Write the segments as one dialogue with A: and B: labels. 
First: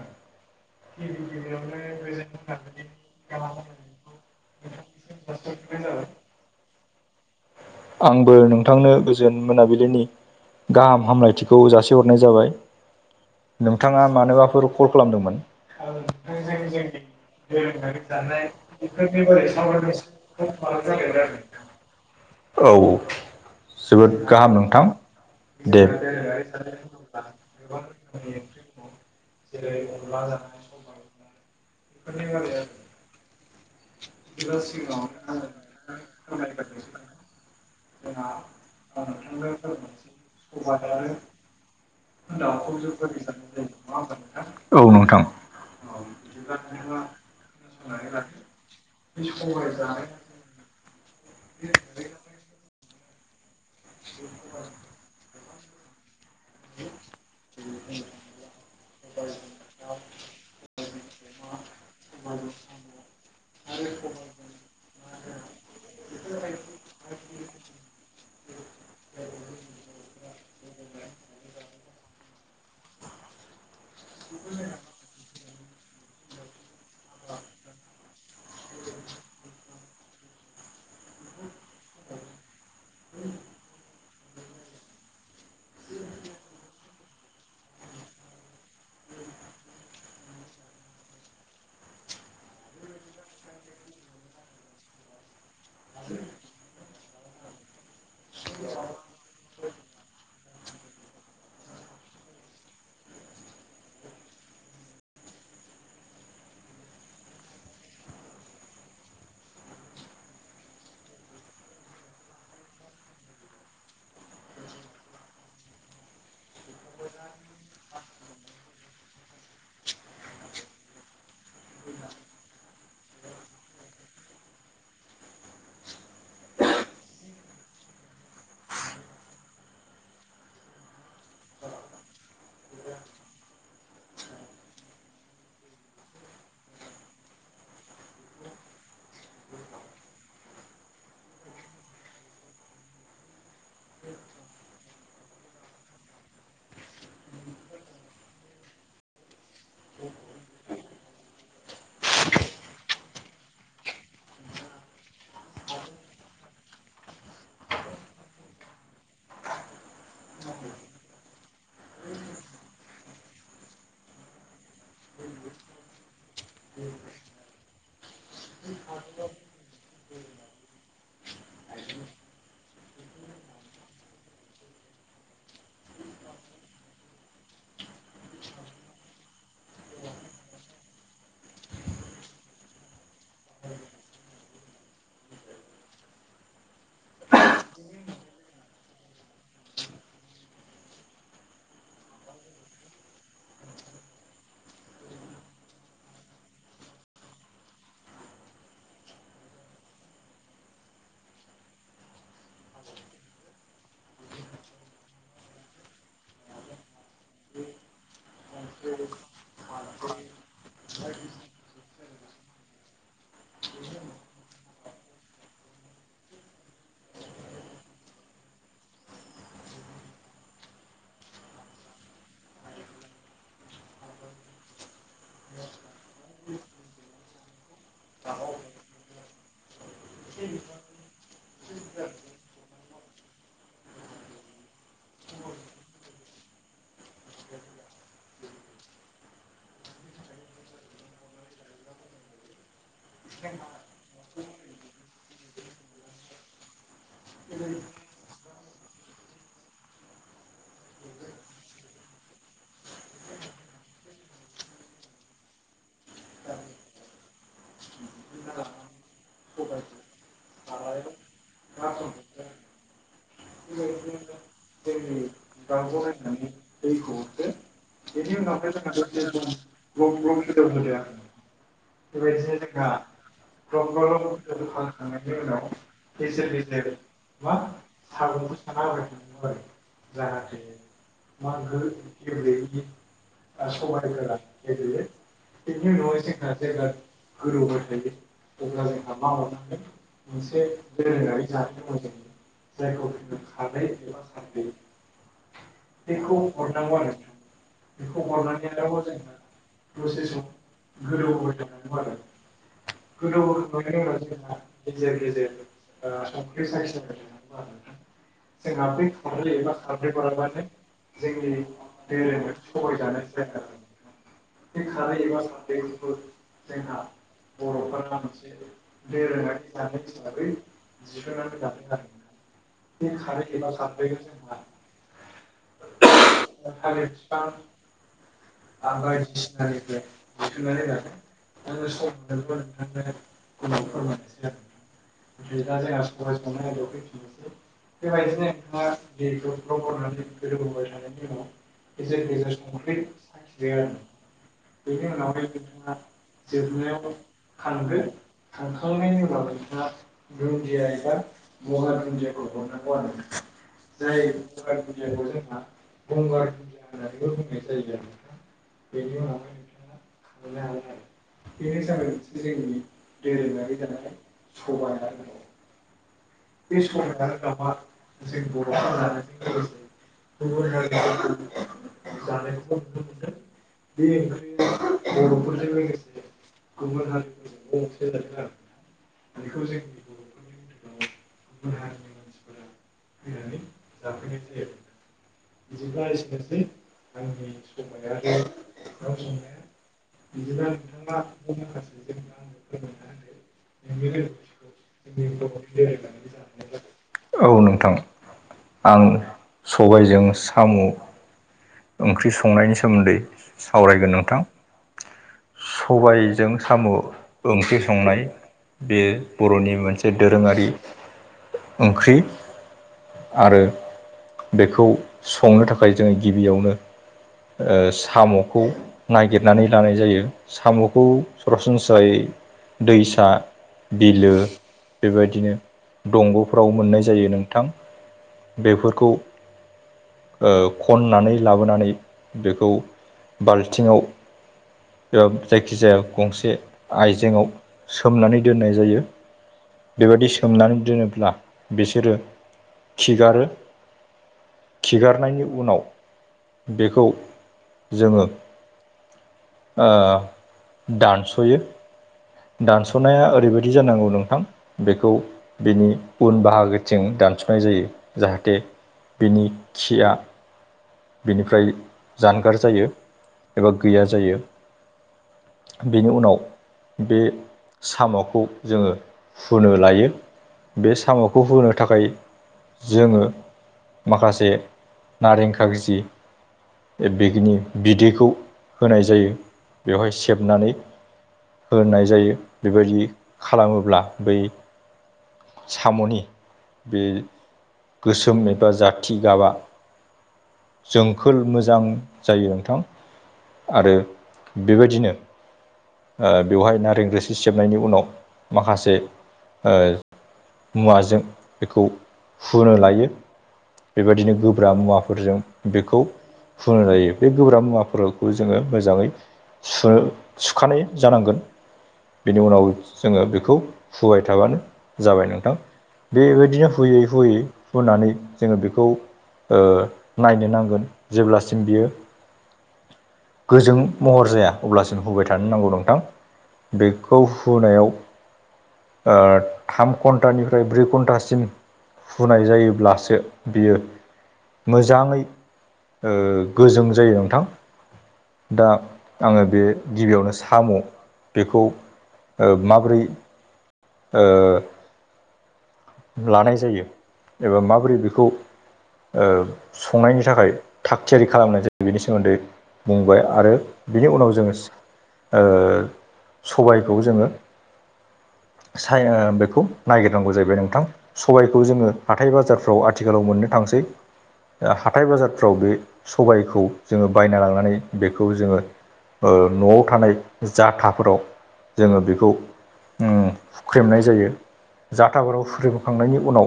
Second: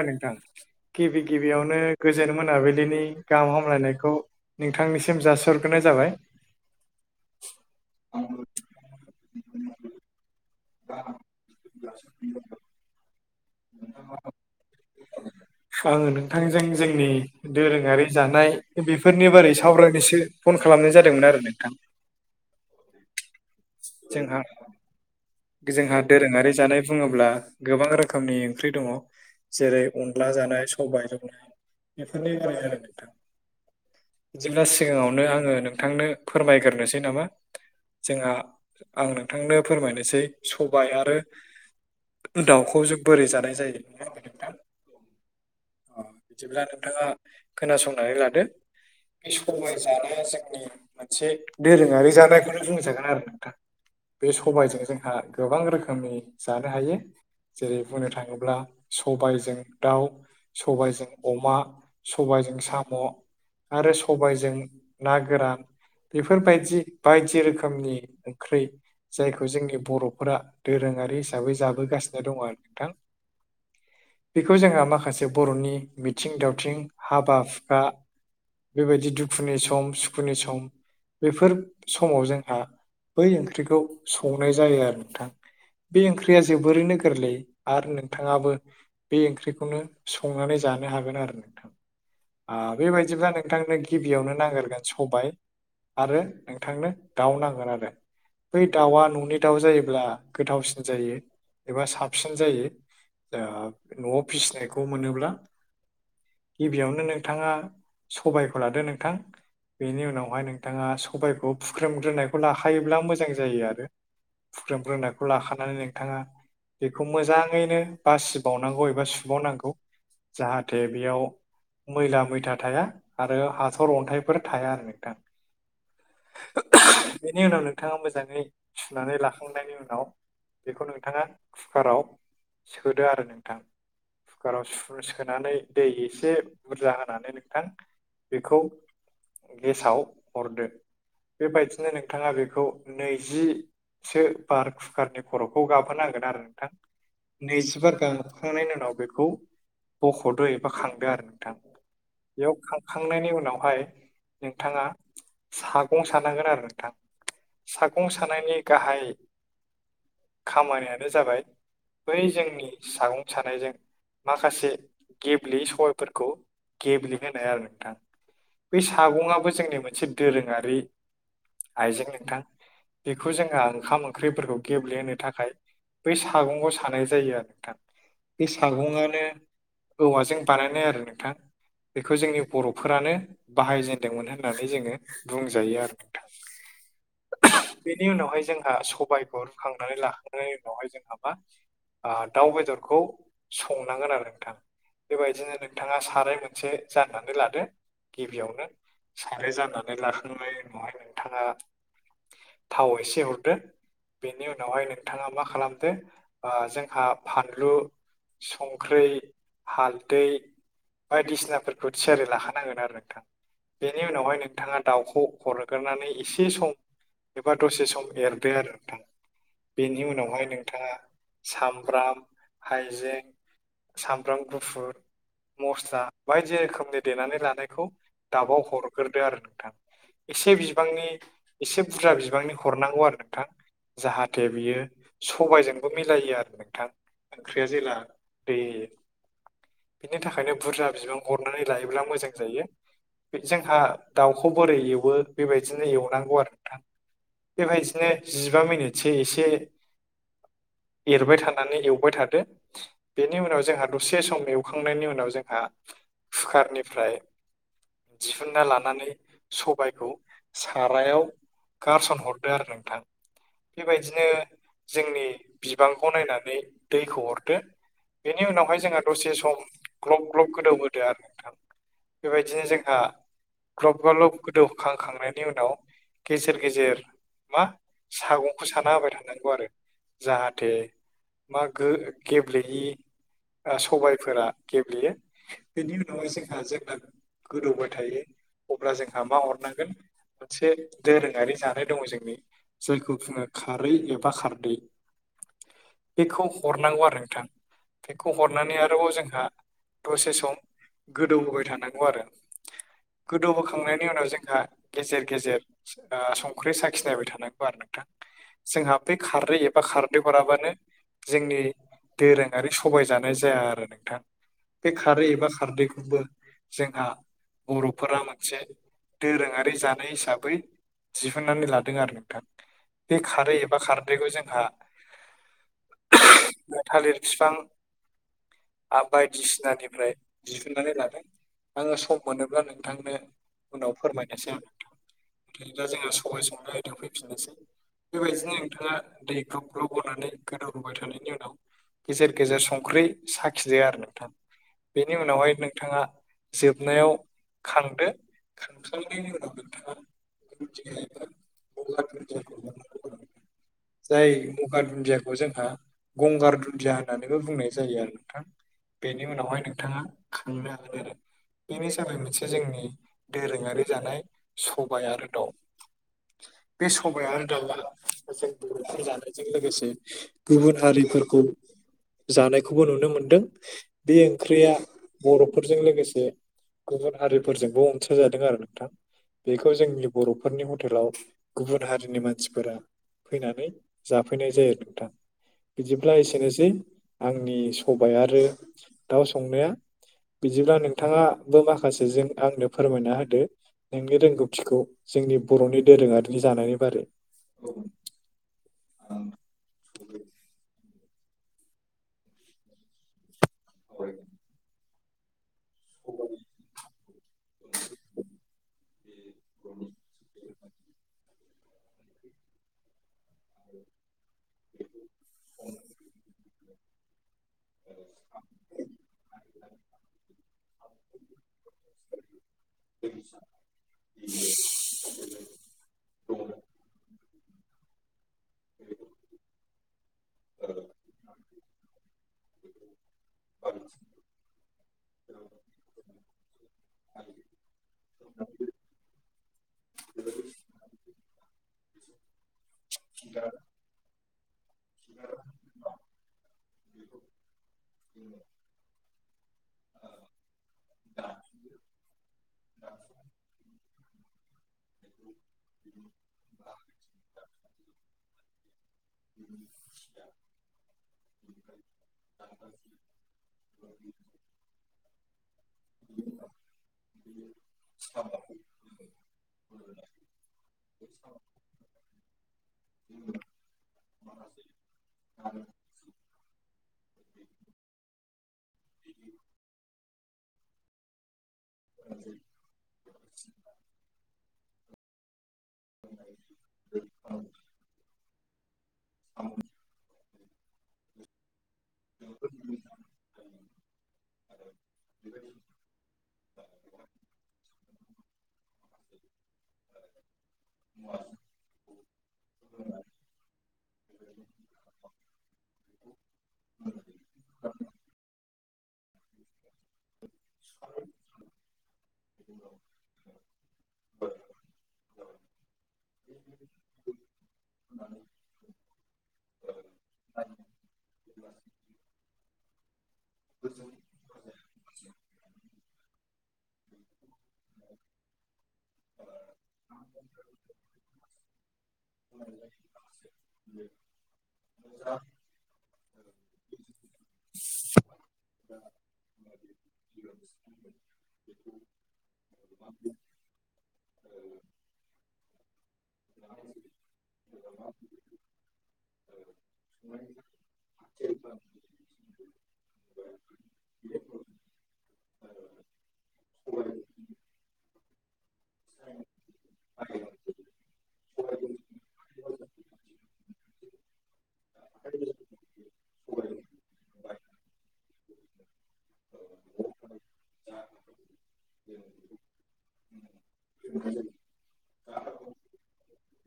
A: अ नोंथां गिबि गिबियावनो गोजोन मोनाबिलिनि गाहाम हामलायनायखौ नोंथांनिसिम जासि हरग्रोनाय जाबाय।
B: आंबो नोंथांनो गोजोन मोनाबिलिनि गाहाम हामलायथिखौ जासिहरनाय जाबाय। नोंथाङा मानबाफोर कल खालामदोंमोन?
A: आङो नोंथांजों जोंनि दोरोङारि जानाय बेफोरनि बारै सावरायनोसो फन खालामनाय जादोंमोन आरो नोंथां।
B: औ जोबोद
A: जोंहा
B: गाहाम नोंथां दे
A: जोंहा दोरोङारि जानाय बुङोब्ला गोबां रो खोमनि ओंख्रि दङ जेरै अनला जानाय सबाइजों बेफोरनि [unintelligible] नोंथां बिदिब्ला सिगाङावनो आङो नोंथांनो फोरमायग्रोनोसै नामा? जोंहा आं नोंथांनो फोरमायनोसै सबाइ आरो दाउखौ जों बोरै जानाय जायो नङा ओमबा नोंथां?
B: औ नोंथां
A: अ बिदिब्ला नोंथांङा खोनासंनानै लादो बे सबाइ जानाया जोंनि मोनसे दोरोंङारि जानायखौनो बुंजागोन आरो नोंथां बे सबाइजों जोंहा गोबां रोखोमनि जानो हायो जेरै बुंनो थाङोब्ला सबाइजों दाउ सबाइजों अमा सबाइजों साम' आरो सबाइजों ना गोरान बेफोरबायदि बायदि रोखोमनि ओंख्रै जायखौ जोंनि बर'फोरा दोरोङारि हिसाबै जाबोगासिनो दङ आरो। नोंथां बेखौ जोंहा माखासे बर'नि मिथिं दावथिं हाबा हुखा बेबायदि दुखुनि सम सुखुनि सम बेफोर समाव जोंहा बै ओंख्रिखौ संनाय जायो आरो नोंथां बे ओंख्रिया जोबोरैनो गोरलै। आरो नोंथाङाबो बे ओंख्रिखौनो संनानै जानो हागोन आरो नोंथां। ओ बेबायदिब्ला नोंथांनो गिबियावनो नांग्रोगोन सबाइ आरो नोंथांनो दाउ नांगोन आरो। बै दाउआ न'नि दाउ जायोब्ला गोथावसिन जायो एबा साबसि न जायो ओ न'वाव फिसिनायखौ मोनोब्ला। गिबियावनो नोंथाङा सबाइखौ लादो नोंथां। बेनि उनावहाय नोंथांङा सबायाइखौ फुख्रेमग्रोनायखौ लाखायोब्ला मोजां जायो आरो फुख्रोमग्रोननायखौ लाखानानै नोंथांङा बेखौ मोजांङैनो बासिबावनांगौ एबा सुबावनांगौ जाहाथे बेयाव मैला मैथा थाया आरो हाथर अन्थाइफोर थाया आरो नोंथां बेनि उनाव नोंथांङा मोजांङै सुनानै लाखांनायनि उनाव बेखौ नोंथांङा कुकाराव सोदो आरो नोंथां कुकाराव स सोनानै दै एसे बुरजा होनानै नोंथां बेखौ गेसाव हरदो बेबायदिनो नोंथांङा बेखौ नैजि सो बार कुकारनि खर'खौ गाबहोनांगोन आरो नोंथां नैजिबार गाहां हखांनायनि उनाव बेखौ बख'दो एबा खांदो आरो नोंथां बेयाव खांखांनायनि उनावहाय नोंथांङा सागं सानांगोन आरो नोंथां सागं सानायनि गाहाय खामानियानो जाबाय बै जोंनि सागं सानायजों माखासे गेब्लेयै सबाइफोरखौ गेलेहोनो आरो नोंथां बे सागङाबो जोंनि मोनसे दोरोंङारि आइजें नोंथां बेखौ जोहा ओंखाम ओंख्रिफोरखौ गेब्ले होनो थाखाय बै सागङाव सानाय जायो आरो नोंथां बे सागंङानो औवाजों बानायनाय आरो नोंथां बेखौ जोंनि बर'फोरानो बाहायजेेनदोंमोन होननानै जोंङो बुंजायो आरो नोंथां बेनि उनावहाय जोंहा सबाइखौ रुखांनानै लाखांनायनि उनावहाय जोंहा मा ओ दाउ बेदरखौ संनांगोन आरो नोंथां। बेबायदिनो नोंथांङा साराय मोनसे जाननानै लादो गिबियावनो साराय जानानै लाखांनायनि उनावहाय नोंथांङा थाव एसे हरदो बेनि उनावहाय नोंथांङा मा खालामदो ओ जोंहा फानलु संख्रि हालदै बायदि सिनाफोरखौ थियारि लाखानांगोन आरो नोंथां। बेनि उनावहाय नोंथांङा दाउखौ हरग्रोनानै एसे सम एबा दसे सम एरदो आरो नोंथां बेनि उनावहाय नोंथांङा सामब्राम हाइजें सामब्राम गुफुर मस्ला बायदि रोखोमनि देनानै लानायखौ दाबाव हरग्रोदो आरो नोंथां एसे बिबांनि एसे बुरजा बिबांनि हरनांगौ आरो नोंथां जाहाथे बियो सबाइजोंबो मिलायो आरो नोंथां ओंख्रिया जेला बै बिनि थाखायनो बुरजा बिबां बरनानै लायोब्ला मोजां जायो। जोंहा दाउखौ बोरै एवो बेबायदिनो एवनांगौ आरो नोंथां बेबायदिनो जिबा मिनिटसो एसे एरबाय थानानै एवबाय थादो बेनि उनाव जोंहा दसे सम एवखांनायनि उनाव जोंहा खुखारनिफ्राय दिहुनना लानानै सबाइखौ सारायाव गारसनहर दो आरो नोंथां बेबायदिनो जोंनि बिबांखौ नायनानै दैखौ हरदो बेनि उनावहाय जोंहा दसे सम ग्लब ग्लब गोदौ होदो आरो नोंथां। बेबायदिनो जोंहा ग्लब ग्लब गोदौखां खांनायनि उनाव गेजेर गेजेर मा सागंखौ साना होबाय थानांगौ आरो। जाहाथे मा गो गेब्लेयि ओ सबाइफोरा गेब्लेयो बेनि उनावहाय जोंहा जेब्ला गोदौबाय थायो। अब्ला जोंहा मा हरनांगोन मोनसे दोरोङारि जानाय दंङो जोंनि जायखौ बुङो खारै एबा खारदै बेखौ हरनांगौ आरो नोंथां बेखौ हरनानै आरोबाव जोंहा दसे सम गोदौ होबाय थानांगौ आरो गोदौबोखांनायनि उनाव जोंहा गेजेर गेजेर जोंना संख्रि साखि नायबाय थानांगौ आरो नोंथां
B: जोंहा बै
A: खारै एबा खारदै हराबानो जोंनि दोरोङारि सबाइ जानाय जाया आरो नोंथां बे खारै एबा खारदैखौबो जोंहा बर'फोरा मोनसे दोरोङारि जानाय हिसाबै दिहुननानै लादों आरो नोंथां
B: बे खारै एबा खारदै
A: बेखौ जोंहा थालिर बिफां आ बायदिसिनानिफ्राय दिहुननानै लादों आङो सम मोनोब्ला नोंथांनो उनाव फोरमायनोसै आं नोंथां [unintelligible] जोंहा सबाय संनाय होदों फैफिननोसै बेबायदिनो नोंथाङा दै ग्रोब ग्रोबनानै गोदौहोबाय थानायनि उनाव गेजेर गेजेर सम ओंख्रि साखिदो आरो नोंथां बेनि उनावहाय नोंथाङा
B: जोबनायाव खांदो खांखांनायनि उनाव नोंथाङा दुन्दिया एबा गंगार दुन्दियाखौ हरनांगौ आरो
A: दुन्दिया
B: जाय
A: एबा गंगार दुन्दियाखौ हरनो हागोन जाय गंगार
B: गंगारदुनदियाखौ
A: दुन्दियाखौ
B: जोंहा [unintelligible]
A: गंगार दुन्दिया
B: होननानैबो बुङो
A: बुंनाय जायो आरो नोंथां बेनि उनावहाय नोंथाङा खांनो हागोन आरो बेनो जाबाय मोनसे जोंनि दोरोङारि जानाय सबाय आरो दं बे सबाय आरो दावला जानायजों लोगोसे गुबुन हारिफोरखौ जानायखौबो नुनो मोनदों बे ओंख्रिया बर'फोरजों लोगोसे गुबुन हारिफोरजोंबो अनसायजादों आरो नोंथां बेखौ जों जोंनि बर'फोरनि हटेलाव गुबुन हारिनि मानसिफोरा फैनानै जाफैनाय जायो नोंथां बिदिब्ला एसेनोसै आंनि सबाइ आरो दाउ संनाया बिदिब्ला नोंथाङाबो माखासेजों आंनो फोरमायना होदो नोंनि रोंगौथिखौ जोंनि बर'नि दोरोङारिनि जानायनि बारै
B: औ नोंथां आं सबायजों साम' ओंख्रि संनायनि सोमोन्दै सावरायगोन नोंथां सबायजों साम' ओंख्रि संनाय बे बर'नि मोनसे दोरोङारि ओंख्रि आरो बेखौ संनो थाखाय जोङो गिबियावनो साम'खौ नागिरनानै लानाय जायो सामखौ सरासनस्रायै दैसा बिलो बेबायदिनो दंग'फ्राव मोननाय जायो नोंथां बेफोरखौ ओ खननानै लाबोनानै बेखौ बाल्थिङाव बेयाव जायखिजाया गंसे आइजेेङाव सोमनानै दोननाय जायो बेबायदि सोमनानै दोनोब्ला बिसोरो खिगारो खिगारनायनि उनाव बेखौ जोङो दानस'यो दानस'नाया ओरैबायदि जानांगौ नोंथां बेखौ बिनि उन बाहागोथिं दानस'नाय जायो जाहाथे बिनि खिया बिनिफ्राय जानगार जायो एबा गैया जायो बेनि उनाव बे साम'खौ जोङो हुनो लायो बे साम'खौ हुनो थाखाय जोङो माखासे नारें खागजि ओ बिखिनि बिदैखौ होनाय जायो बेवहाय सेबनानै होनाय जायो बेबायदि खालामोब्ला बै साम'नि बे गोसोम एबा जाथ थि गाबा जोंखोल मोजां जायो नोंथां। आरो बेबादिनो ओ बेवहाय नारें रोसि सेबनायनि उनाव माखासे ओ मुवाजों बेखौ हुनो लायो। बेबादिनो गोब्रा मुवाफोरजों बेखौ हुनाय जायो बे गोब्राब मुवाफोरखौ जोङो मोजाङै सुनो खानाय जानांगोन बिनि उनाव जोङो बेखौ हुबाय थाबानो जाबाय नोंथां। बेबायदिनो हुयै हुयै हुनानै जोङो बेखौ ओ नायनो नांगोन जेब्लासिम बियो गोजों महर जाया अब्लासिम हुबाय थानो नांगौ नोंथां बेखौ हुनायाव ओ थाम घन्टानिफ्राय ब्रै घन्टासिम हुनाय जायोब्लासो बियो मोजाङै ओ गोजों जायो नोंथां। दा आङो बे गिबियावनो साम' बेखौ ओ माब्रै ओ लानाय जायो एबा माबोरै बेखौ ओ संनायनि थाखाय थाग थियारि खालामनाय जायो बेनि सोमोन्दै बुंबाय आरो बिनि उनाव जोङो ओ सबायखौ जोङो साय ओ बेखौ नायगोरनांगौ जाहैबाय नोंथां। सबाइखौ जोङो हाथाय बाजारफ्राव आथिखालाव मोननो थांसै। ओ हाथाय बाजारफ्राव बे सबाइखौ जोङो बायना लांनानै बेखौ जोङो ओ न'वाव थानाय जाथाफोराव जोङो बेखौ ओ फुख्रेमनाय जायो जाथाफोराव फुख्रेमखांनायनि उनाव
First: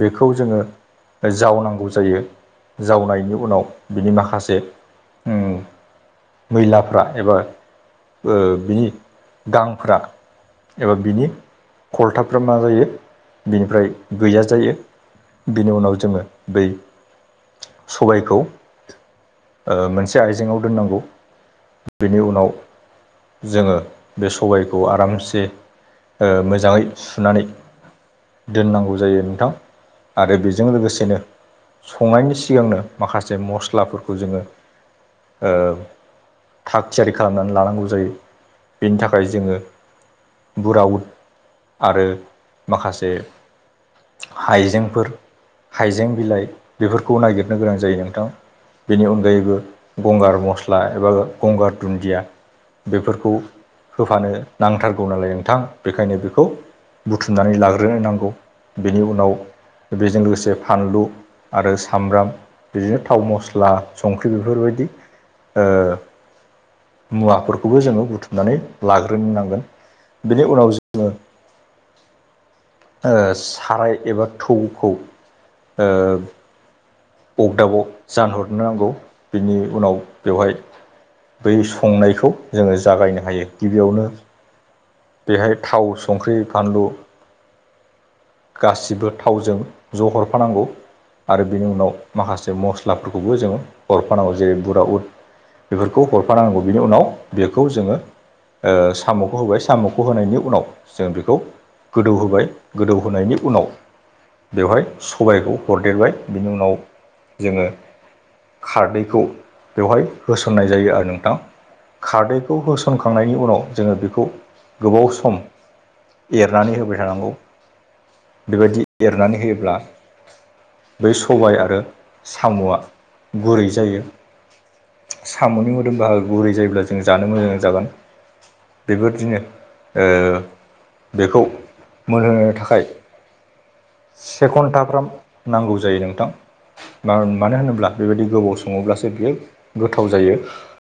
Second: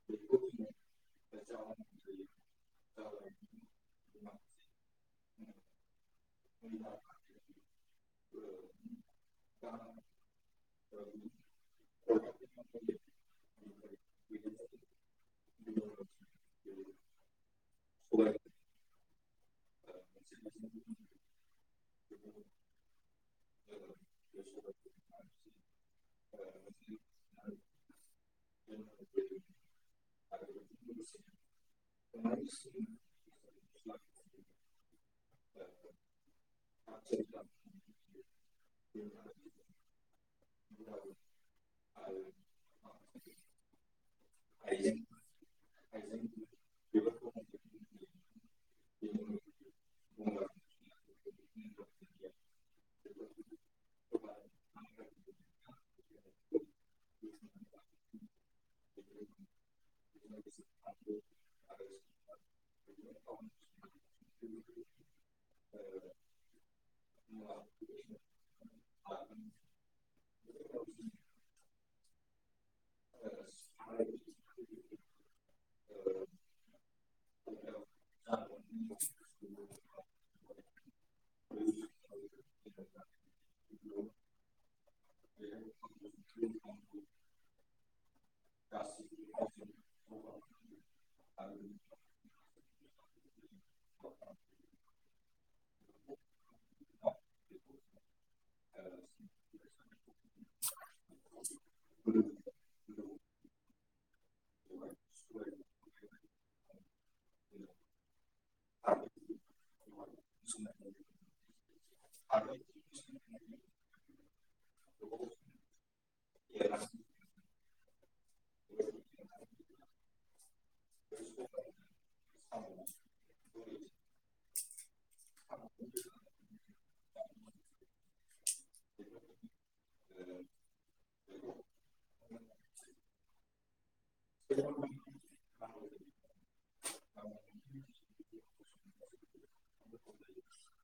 B: बेखौ जोङो ओ जावनांगौ जायो जावनायनि उनाव बिनि माखासे उम मैलाफ्रा एबा ओ बिनि गांफ्रा एबा बिनि खलथाफ्रा मा जायो बिनिफ्राय गैया जायो बिनि उनाव जोङो बै सबाइखौ ओ मोनसे आइजेङाव दोननांगौ बेनि उनाव जोङो बे सबाइखौ आरामसे ओ मोजाङै सुनानै दोननांगौ जायो नोंथां आरो बेजों लोगोसेनो संनायनि सिगांनो माखासे मस्लाफोरखौ जोङो ओ थाग-थियारि खालामनानै लानांगौ जायो बेनि थाखाय जोङो बुराउद आरो माखासे हाइजेंफोर हाइजें बिलाइ बेफोरखौ नायागिरनो गोनां जायो नोंथां। बेनि अनगायैबो गंगार मस्ला एबा गंगार दुन्दिया बेफोरखौ होफानो नांथारगौ नालाय नोंथां बेखायनो बेखौ सुमनानै लाग्रोनांगौ बेनि उनाव बेजों लोगोसे फानलु आरो सामब्राम बिदिनो थाव मस्ला संख्रि बेफोर बायदि ओ मुवाफोरखौबो जोङो बुथुमनानै लाग्रोनोनांगोन बेनि उनाव जों साराय एबा थौखौ अगदाबग जानहरनो नांगौ बिनि उनाव बेवहायो बै संनायखौ जोङो जागायनो हायो गिबियावनो बेहाय थाव संख्रि, फानलु गासिबो थावजों ज' हरफानांगौ आरो बेनि उनाव माखासे मस्लाफोरखौबो जोङो हरफानांगौ जेरै बुरा उद। बेफोरखौ हरफानानांगौ बिनि उनाव बेखौ जोङो साम'खौ होबाय साम'खौ होनायनि उनाव जों बेखौओ गोदौ होबाय गोदौहायनि उनाव बेवहाय सबायाइखौ हरदेरबाय बिनि उनावनो जोङो खारदैखौ बेवहाय होसननाय जायो आरो नोंथां। खारदैखौ होसनखांनायनि उनाव जोङो बेखौ गोबाव समा एरनानै होबाय थानांगौ। बेबायदि एरनानै होयोब्ला बै सबाय आरो ओ साम'आ गुरै जायो। साम'नि मोदोमा गुरै जायोब्ला जों जानो मोजां जागोन बेबादिनो बेखौ मोनहोनो थाखाय से घन्टाफ्राम नांगौ जायो नोंथां। मा मानो होनोब्ला बेबादि गोबाव सङोब्लासो बियो गोथाव जायो।